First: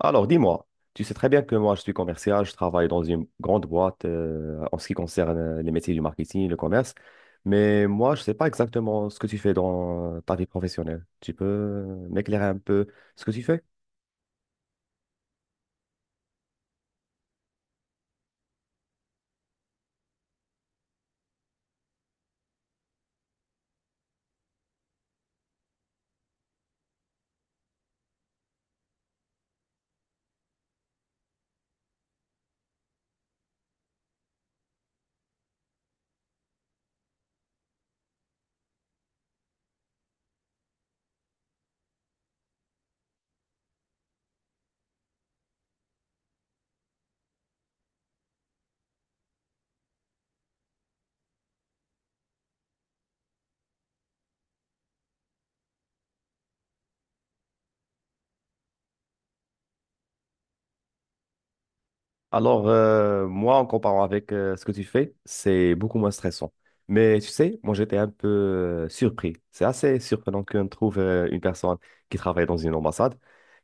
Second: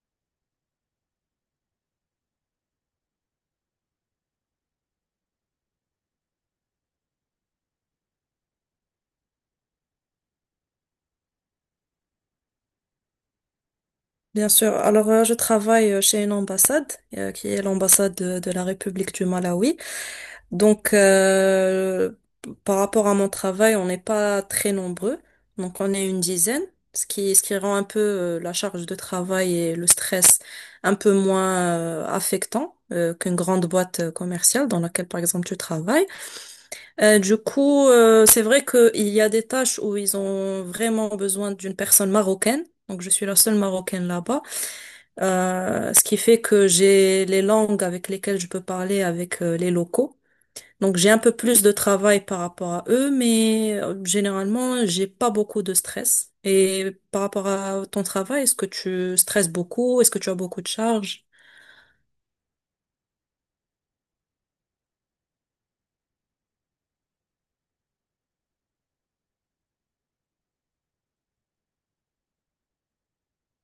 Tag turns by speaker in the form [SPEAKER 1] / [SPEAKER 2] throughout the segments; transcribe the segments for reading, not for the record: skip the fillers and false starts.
[SPEAKER 1] Alors, dis-moi, tu sais très bien que moi, je suis commercial, je travaille dans une grande boîte, en ce qui concerne les métiers du marketing, le commerce, mais moi, je ne sais pas exactement ce que tu fais dans ta vie professionnelle. Tu peux m'éclairer un peu ce que tu fais?
[SPEAKER 2] Bien sûr. Alors, je travaille chez une ambassade, qui est l'ambassade de la République du Malawi. Donc, euh, Par rapport à mon travail, on n'est pas très nombreux. Donc, on est une dizaine, ce qui rend un peu la charge de travail et le stress un peu moins affectant qu'une grande boîte commerciale dans laquelle, par exemple, tu travailles. Du coup, c'est vrai qu'il y a des tâches où ils ont vraiment besoin d'une personne marocaine. Donc, je suis la seule marocaine là-bas. Ce qui fait que j'ai les langues avec lesquelles je peux parler avec les locaux. Donc, j'ai un peu plus de travail par rapport à eux, mais généralement, j'ai pas beaucoup de stress. Et par rapport à ton travail, est-ce que tu stresses beaucoup? Est-ce que tu as beaucoup de charges?
[SPEAKER 1] Alors, moi, en comparant avec ce que tu fais, c'est beaucoup moins stressant. Mais tu sais, moi, j'étais un peu surpris. C'est assez surprenant qu'on trouve une personne qui travaille dans une ambassade.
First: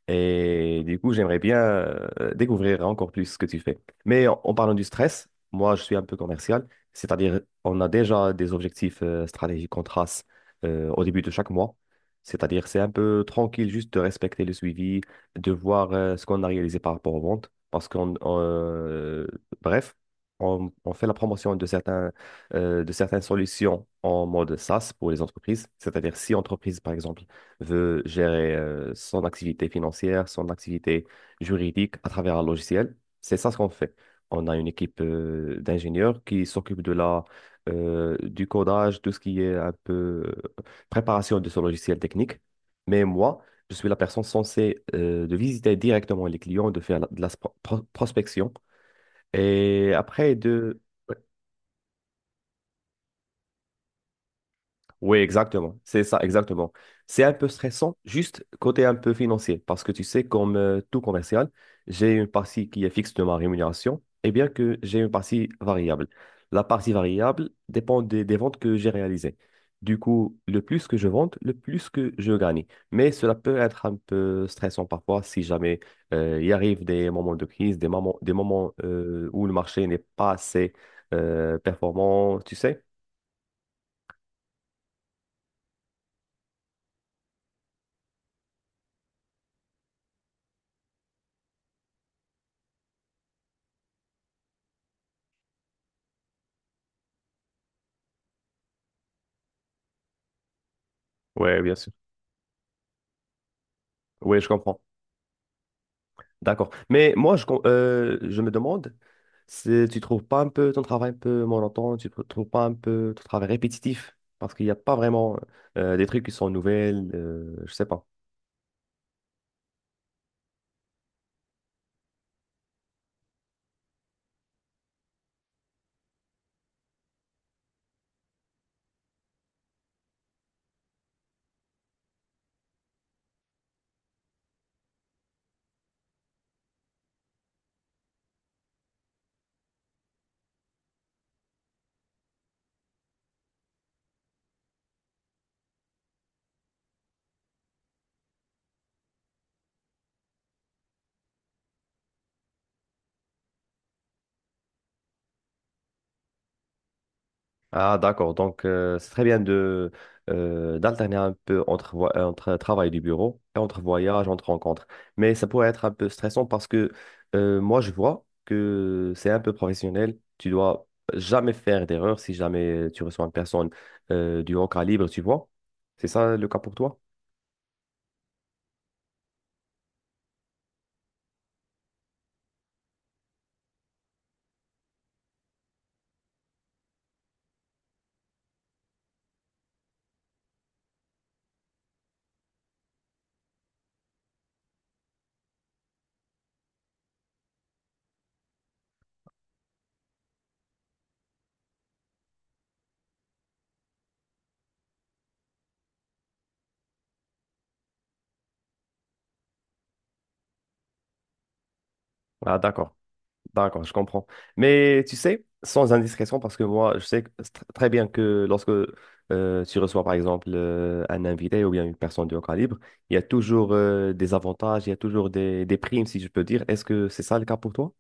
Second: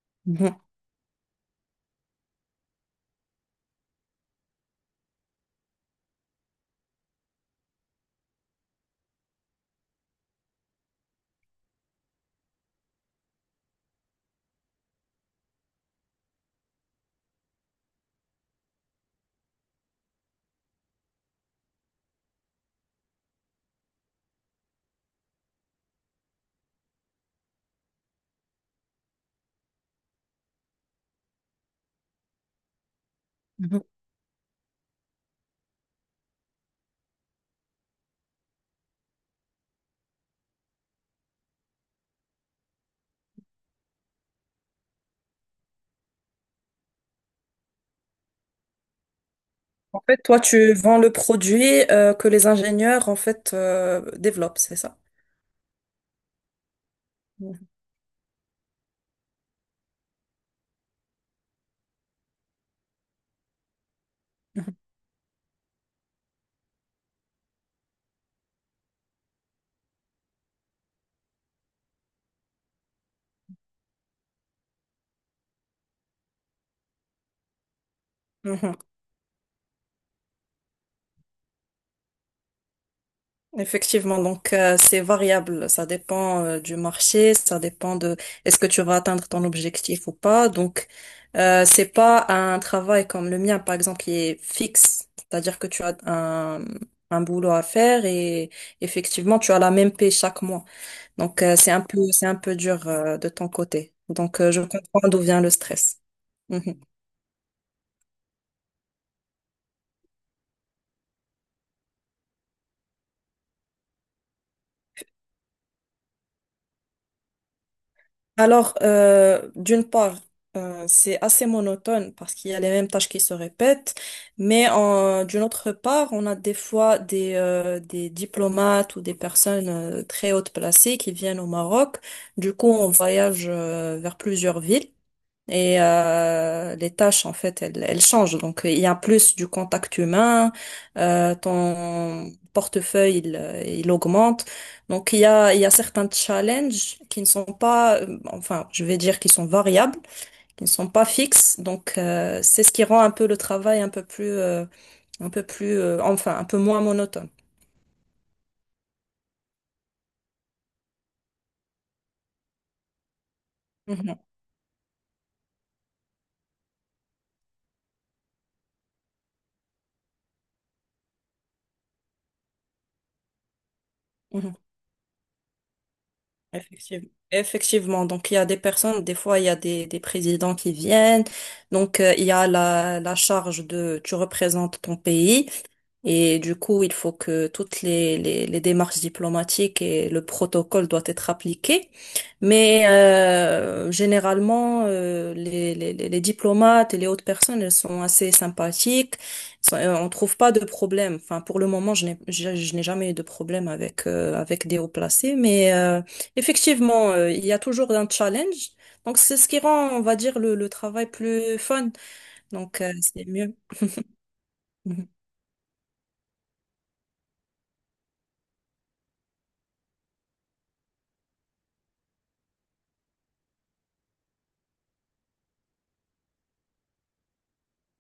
[SPEAKER 1] Et du coup, j'aimerais bien découvrir encore plus ce que tu fais. Mais en parlant du stress, moi, je suis un peu commercial, c'est-à-dire on a déjà des objectifs stratégiques qu'on trace au début de chaque mois. C'est-à-dire c'est un peu tranquille juste de respecter le suivi, de voir ce qu'on a réalisé par rapport aux ventes. Parce qu'on, on, bref, on fait la promotion de certaines solutions en mode SaaS pour les entreprises. C'est-à-dire si entreprise, par exemple, veut gérer son activité financière, son activité juridique à travers un logiciel. C'est ça ce qu'on
[SPEAKER 2] Mhm.
[SPEAKER 1] fait. On a une équipe d'ingénieurs qui s'occupe du codage, tout ce qui est un peu préparation de ce logiciel technique. Mais moi, je suis la personne censée de visiter directement les clients, de faire la- de la sp- pro- prospection et
[SPEAKER 2] En fait,
[SPEAKER 1] après
[SPEAKER 2] toi, tu
[SPEAKER 1] de...
[SPEAKER 2] vends le
[SPEAKER 1] Oui,
[SPEAKER 2] produit que les ingénieurs, en fait, développent, c'est ça?
[SPEAKER 1] Oui, exactement. C'est ça, exactement. C'est un peu stressant, juste côté un peu financier, parce que tu sais, comme tout commercial, j'ai une partie qui est fixe de ma rémunération, et bien
[SPEAKER 2] Mhm.
[SPEAKER 1] que j'ai une partie variable. La partie variable dépend des ventes que j'ai réalisées. Du coup, le plus que je vende, le plus que je gagne. Mais cela peut être un peu stressant parfois si jamais il arrive des moments de crise, des moments
[SPEAKER 2] Mhm.
[SPEAKER 1] où le marché n'est pas assez performant, tu sais.
[SPEAKER 2] Effectivement, donc c'est variable, ça dépend du marché, ça dépend de est-ce que tu vas atteindre ton objectif ou pas. Donc c'est pas un travail comme le mien par exemple qui est fixe, c'est-à-dire que tu as un boulot à faire et effectivement tu as la même paie chaque mois. Donc
[SPEAKER 1] Ouais, bien sûr.
[SPEAKER 2] c'est un peu dur de ton côté.
[SPEAKER 1] Oui,
[SPEAKER 2] Donc
[SPEAKER 1] je
[SPEAKER 2] je
[SPEAKER 1] comprends.
[SPEAKER 2] comprends d'où vient le stress.
[SPEAKER 1] D'accord.
[SPEAKER 2] Mhm.
[SPEAKER 1] Mais moi, je me demande si tu trouves pas un peu ton travail un peu monotone, tu ne trouves pas un peu ton travail répétitif, parce qu'il n'y a pas vraiment des trucs qui sont nouvelles, je sais pas.
[SPEAKER 2] Alors, d'une part, c'est assez monotone parce qu'il y a les mêmes tâches qui se répètent, mais d'une autre part, on a des fois des diplomates ou des personnes très hautes placées qui viennent au Maroc. Du coup, on voyage vers plusieurs villes. Et les tâches, en fait, elles changent. Donc, il y a plus du contact humain, ton portefeuille, il augmente. Donc, il y a certains challenges qui ne sont pas, enfin, je vais dire qui sont variables, qui ne sont pas fixes. Donc, c'est ce qui rend un peu le travail un peu plus, enfin, un peu moins monotone.
[SPEAKER 1] Ah, d'accord. Donc, c'est très bien de d'alterner un peu entre travail du bureau et entre
[SPEAKER 2] Mhm,
[SPEAKER 1] voyage, entre rencontres. Mais ça pourrait être un peu stressant parce que moi, je vois que c'est un peu professionnel. Tu dois jamais faire d'erreur si jamais tu reçois une personne du
[SPEAKER 2] mhm.
[SPEAKER 1] haut calibre, tu vois. C'est ça le cas pour toi?
[SPEAKER 2] Effectivement. Effectivement. Donc, il y a des personnes, des fois, il y a des présidents qui viennent. Donc, il y a la charge de tu représentes ton pays. Et du coup, il faut que toutes les démarches diplomatiques et le protocole doivent être appliqués. Mais généralement, les diplomates et les autres personnes, elles sont assez sympathiques. On trouve pas de problème. Enfin, pour le moment, je n'ai jamais eu de problème avec avec des hauts placés. Mais effectivement, il y a toujours un challenge. Donc, c'est ce qui rend, on va dire, le travail plus fun.
[SPEAKER 1] Ah,
[SPEAKER 2] Donc,
[SPEAKER 1] d'accord.
[SPEAKER 2] c'est mieux.
[SPEAKER 1] D'accord, je comprends. Mais
[SPEAKER 2] Mhm.
[SPEAKER 1] tu sais, sans indiscrétion, parce que moi, je sais très bien que lorsque tu reçois, par exemple, un invité ou bien une personne de haut calibre, il y a toujours des avantages, il y a toujours des primes, si je peux dire. Est-ce que c'est ça le cas pour toi?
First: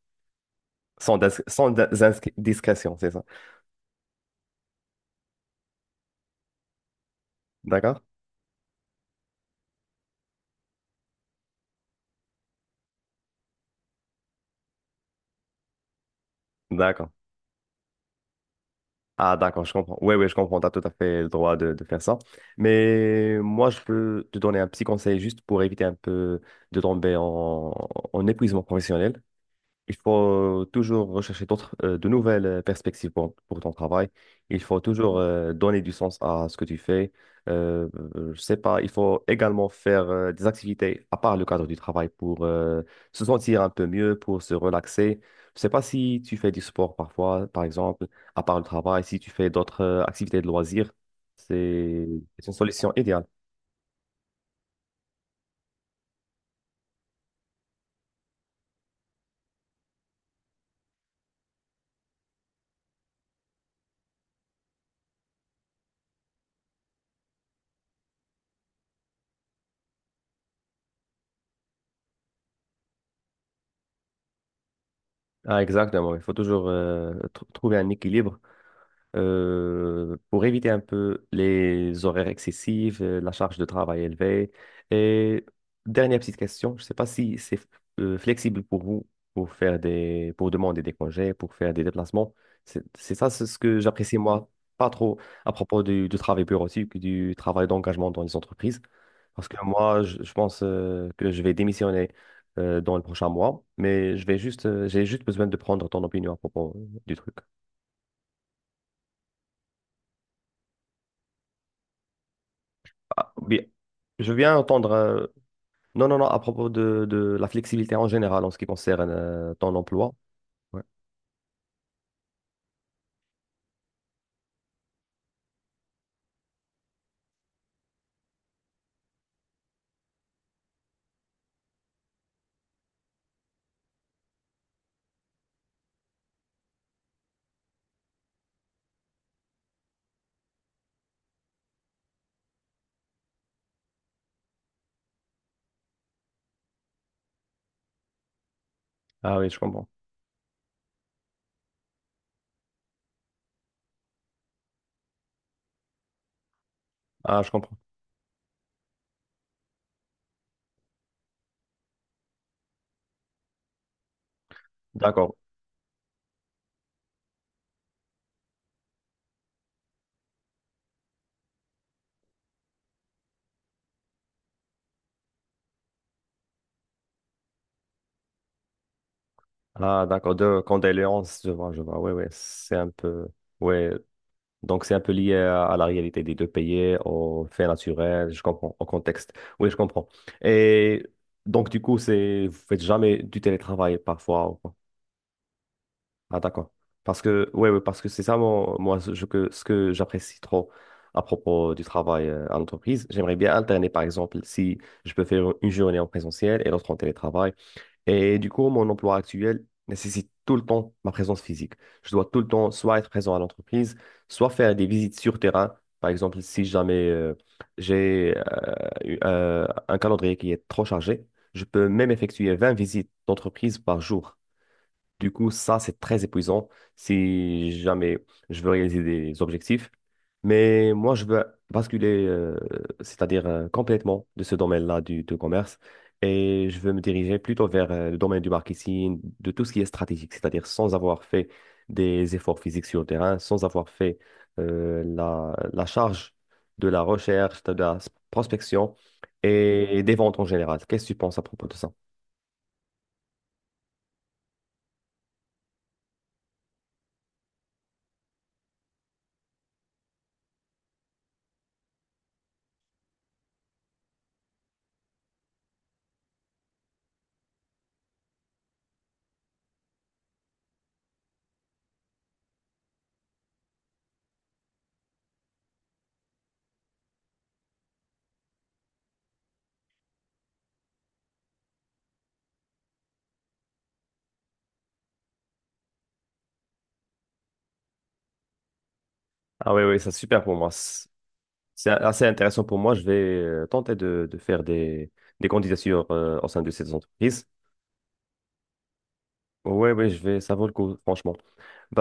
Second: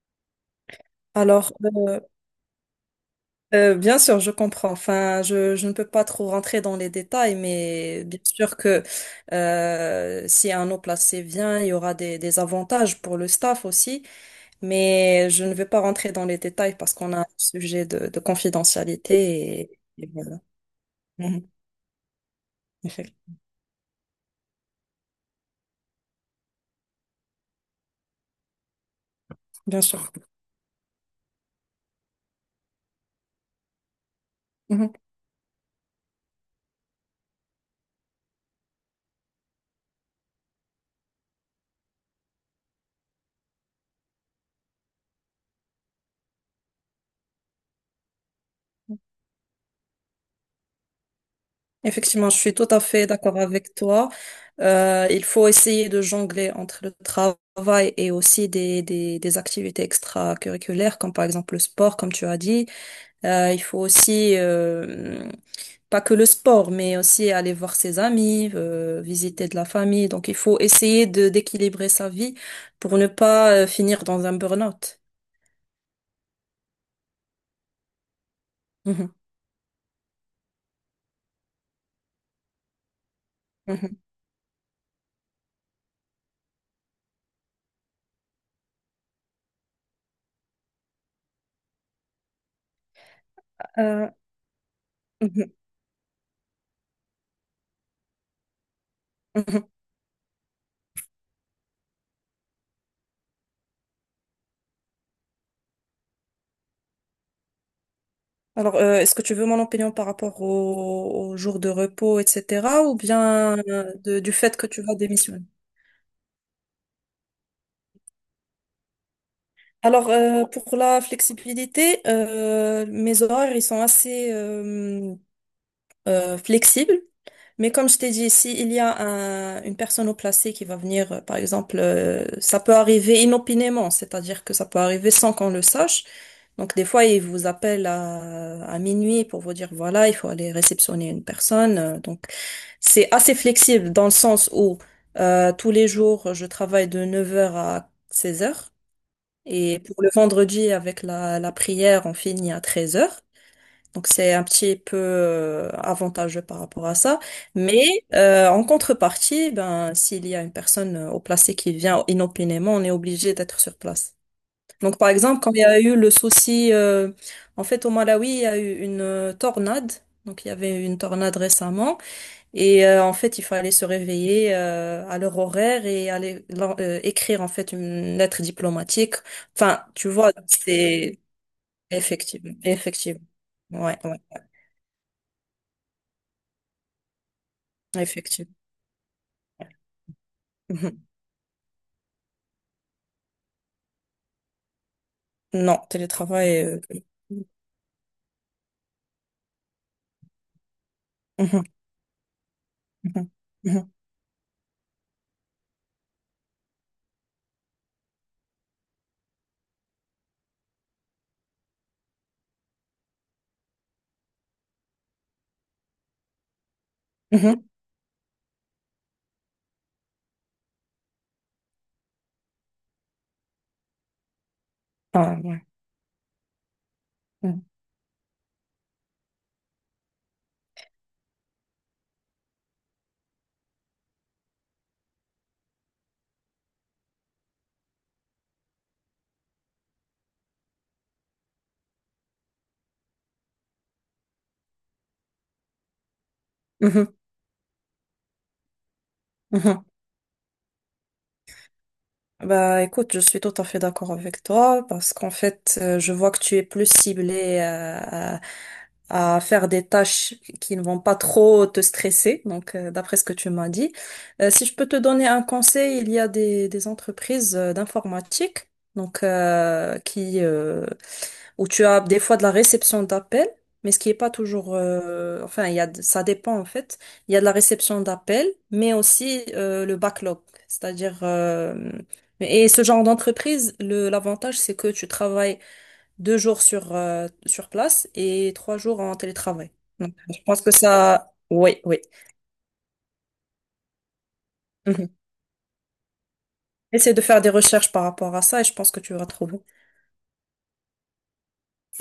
[SPEAKER 1] Sans, dis-
[SPEAKER 2] Alors,
[SPEAKER 1] sans dis-
[SPEAKER 2] euh,
[SPEAKER 1] inscri- discrétion, c'est ça.
[SPEAKER 2] Bien sûr, je comprends. Enfin, je ne peux pas trop rentrer dans les détails,
[SPEAKER 1] D'accord?
[SPEAKER 2] mais bien sûr que si un eau placé vient, il y aura des avantages pour le staff aussi, mais je ne vais pas rentrer dans les détails parce
[SPEAKER 1] D'accord.
[SPEAKER 2] qu'on a un sujet de
[SPEAKER 1] Ah,
[SPEAKER 2] confidentialité
[SPEAKER 1] d'accord, je comprends.
[SPEAKER 2] et
[SPEAKER 1] Oui, oui, je
[SPEAKER 2] voilà.
[SPEAKER 1] comprends. Tu as tout à fait le
[SPEAKER 2] Mhm.
[SPEAKER 1] droit de faire ça.
[SPEAKER 2] Effect-
[SPEAKER 1] Mais moi, je peux te donner un petit conseil juste pour éviter un peu de tomber en épuisement professionnel.
[SPEAKER 2] Bien
[SPEAKER 1] Il
[SPEAKER 2] sûr.
[SPEAKER 1] faut toujours rechercher de nouvelles perspectives pour ton travail. Il faut
[SPEAKER 2] Mhm.
[SPEAKER 1] toujours donner du sens à ce que tu fais. Euh, je sais pas, il faut également faire des activités à part le cadre du travail pour se sentir un peu mieux, pour se relaxer. Je sais pas si tu fais du sport parfois, par exemple, à part le travail, si tu fais d'autres activités de loisirs, c'est
[SPEAKER 2] Effectivement, je
[SPEAKER 1] c'est une
[SPEAKER 2] suis tout à
[SPEAKER 1] solution
[SPEAKER 2] fait
[SPEAKER 1] idéale.
[SPEAKER 2] d'accord avec toi. Il faut essayer de jongler entre le travail et aussi des activités extracurriculaires, comme par exemple le sport, comme tu as dit. Il faut aussi, pas que le sport, mais aussi aller voir ses amis, visiter de la famille. Donc, il faut essayer de d'équilibrer sa vie pour ne pas finir dans un burn-out.
[SPEAKER 1] Ah, exactement. Il faut toujours trouver un équilibre
[SPEAKER 2] Mhm,
[SPEAKER 1] pour éviter un peu les horaires excessifs, la charge de
[SPEAKER 2] mhm.
[SPEAKER 1] travail élevée. Et dernière petite question, je ne sais pas si c'est flexible pour vous pour pour demander des congés, pour faire des déplacements. C'est ça, c'est ce que
[SPEAKER 2] Euh,
[SPEAKER 1] j'apprécie moi pas trop
[SPEAKER 2] Mhm,
[SPEAKER 1] à propos du travail bureautique, du travail d'engagement dans les entreprises. Parce que
[SPEAKER 2] mhm.
[SPEAKER 1] moi, je pense que je vais démissionner dans le prochain mois, mais je vais j'ai juste besoin de prendre ton opinion à propos du truc.
[SPEAKER 2] Alors, est-ce que tu veux mon opinion par rapport au jour de repos, etc., ou
[SPEAKER 1] Ah,
[SPEAKER 2] bien
[SPEAKER 1] oui, je
[SPEAKER 2] du
[SPEAKER 1] viens
[SPEAKER 2] fait que tu
[SPEAKER 1] entendre.
[SPEAKER 2] vas démissionner?
[SPEAKER 1] Non, non, non, à propos de la flexibilité en général en ce qui concerne ton
[SPEAKER 2] Alors,
[SPEAKER 1] emploi.
[SPEAKER 2] pour
[SPEAKER 1] Ouais.
[SPEAKER 2] la flexibilité, mes horaires, ils sont assez flexibles. Mais comme je t'ai dit, si il y a un- une personne au placé qui va venir, par exemple, ça peut arriver inopinément, c'est-à-dire que ça peut arriver sans qu'on le sache. Donc, des fois, ils vous appellent à minuit pour vous dire, voilà, il faut aller réceptionner une personne. C'est assez flexible dans le sens où tous les jours, je travaille de 9 heures à 16 heures.
[SPEAKER 1] Ah oui, je
[SPEAKER 2] Et
[SPEAKER 1] comprends.
[SPEAKER 2] pour le vendredi, avec la prière, on finit à 13 heures. Donc c'est un petit peu avantageux par rapport à ça.
[SPEAKER 1] Ah, je comprends.
[SPEAKER 2] Mais en contrepartie, ben, s'il y a une personne au placé qui vient inopinément, on est obligé d'être sur place. Donc par
[SPEAKER 1] D'accord.
[SPEAKER 2] exemple, quand il y a eu le souci, en fait au Malawi, il y a eu une tornade. Donc il y avait une tornade récemment. Et en fait, il fallait se réveiller à leur horaire et aller écrire en fait une lettre diplomatique. Enfin,
[SPEAKER 1] Ah,
[SPEAKER 2] tu vois,
[SPEAKER 1] d'accord. De
[SPEAKER 2] c'est
[SPEAKER 1] condoléances, je vois, je vois. Oui, oui,
[SPEAKER 2] effectivement,
[SPEAKER 1] c'est un
[SPEAKER 2] effectivement,
[SPEAKER 1] peu. Oui,
[SPEAKER 2] ouais, ouais,
[SPEAKER 1] donc, c'est un peu lié à la réalité des deux pays, aux faits naturels, je
[SPEAKER 2] effectivement.
[SPEAKER 1] comprends, au contexte. Oui, je comprends.
[SPEAKER 2] Mhm.
[SPEAKER 1] Et donc, du coup, c'est, vous faites jamais du télétravail parfois. Ou quoi?
[SPEAKER 2] Non,
[SPEAKER 1] Ah,
[SPEAKER 2] télétravail.
[SPEAKER 1] d'accord. Parce que, ouais, ouais, parce que c'est ça, mon- moi, ce je- que, ce que j'apprécie trop à
[SPEAKER 2] Mhm,
[SPEAKER 1] propos du travail à l'entreprise.
[SPEAKER 2] mhm,
[SPEAKER 1] J'aimerais bien alterner,
[SPEAKER 2] mhm,
[SPEAKER 1] par exemple, si je peux faire une journée en présentiel et l'autre en télétravail. Et du coup, mon emploi actuel nécessite tout le temps ma présence physique. Je dois tout le temps soit être présent à l'entreprise, soit faire des visites sur terrain. Par exemple, si jamais
[SPEAKER 2] mhm.
[SPEAKER 1] j'ai euh, un calendrier qui est trop chargé, je peux même effectuer 20 visites d'entreprise par jour. Du
[SPEAKER 2] Ah,
[SPEAKER 1] coup,
[SPEAKER 2] ouais.
[SPEAKER 1] ça, c'est très épuisant si jamais je veux réaliser des objectifs. Mais moi, je veux basculer, c'est-à-dire complètement de ce domaine-là du commerce. Et je veux me diriger plutôt vers le domaine du marketing, de tout ce qui est stratégique, c'est-à-dire sans avoir fait des efforts physiques sur le terrain, sans avoir fait la charge de la
[SPEAKER 2] Mhm,
[SPEAKER 1] recherche, de la prospection
[SPEAKER 2] mhm, mhm.
[SPEAKER 1] et des ventes en général. Qu'est-ce que tu penses à propos de ça?
[SPEAKER 2] Bah écoute, je suis tout à fait d'accord avec toi parce qu'en fait, je vois que tu es plus ciblée à faire des tâches qui ne vont pas trop te stresser, donc d'après ce que tu m'as dit. Si je peux te donner un conseil, il y a des entreprises d'informatique donc où tu as des fois de la réception d'appels, mais ce qui est pas toujours, enfin, il y a, de- ça dépend en fait. Il y a de la réception d'appels, mais aussi le backlog, c'est-à-dire et ce genre d'entreprise, le l'avantage c'est que tu travailles deux jours sur place et trois jours en télétravail.
[SPEAKER 1] Ah oui, oui, c'est
[SPEAKER 2] Donc, je
[SPEAKER 1] super pour
[SPEAKER 2] pense
[SPEAKER 1] moi.
[SPEAKER 2] que ça, oui,
[SPEAKER 1] C'est
[SPEAKER 2] oui.
[SPEAKER 1] assez intéressant pour moi. Je vais tenter de faire
[SPEAKER 2] Mhm.
[SPEAKER 1] des candidatures au sein de ces
[SPEAKER 2] Essaie de faire
[SPEAKER 1] entreprises.
[SPEAKER 2] des recherches par rapport à ça et je pense que tu vas trouver.
[SPEAKER 1] Oui, oui, je vais, ça vaut le coup, franchement.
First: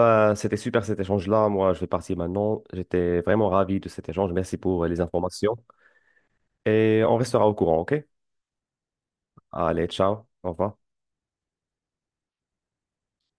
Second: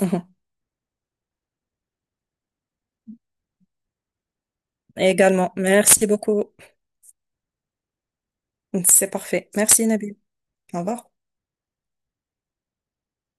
[SPEAKER 2] Mhm.
[SPEAKER 1] c'était super cet échange-là. Moi, je vais partir maintenant. J'étais vraiment ravi de cet échange. Merci pour les
[SPEAKER 2] Également,
[SPEAKER 1] informations.
[SPEAKER 2] merci beaucoup.
[SPEAKER 1] Et on restera au courant, OK?
[SPEAKER 2] C'est parfait. Merci
[SPEAKER 1] Allez,
[SPEAKER 2] Nabil.
[SPEAKER 1] ciao. Au
[SPEAKER 2] Au
[SPEAKER 1] revoir.
[SPEAKER 2] revoir.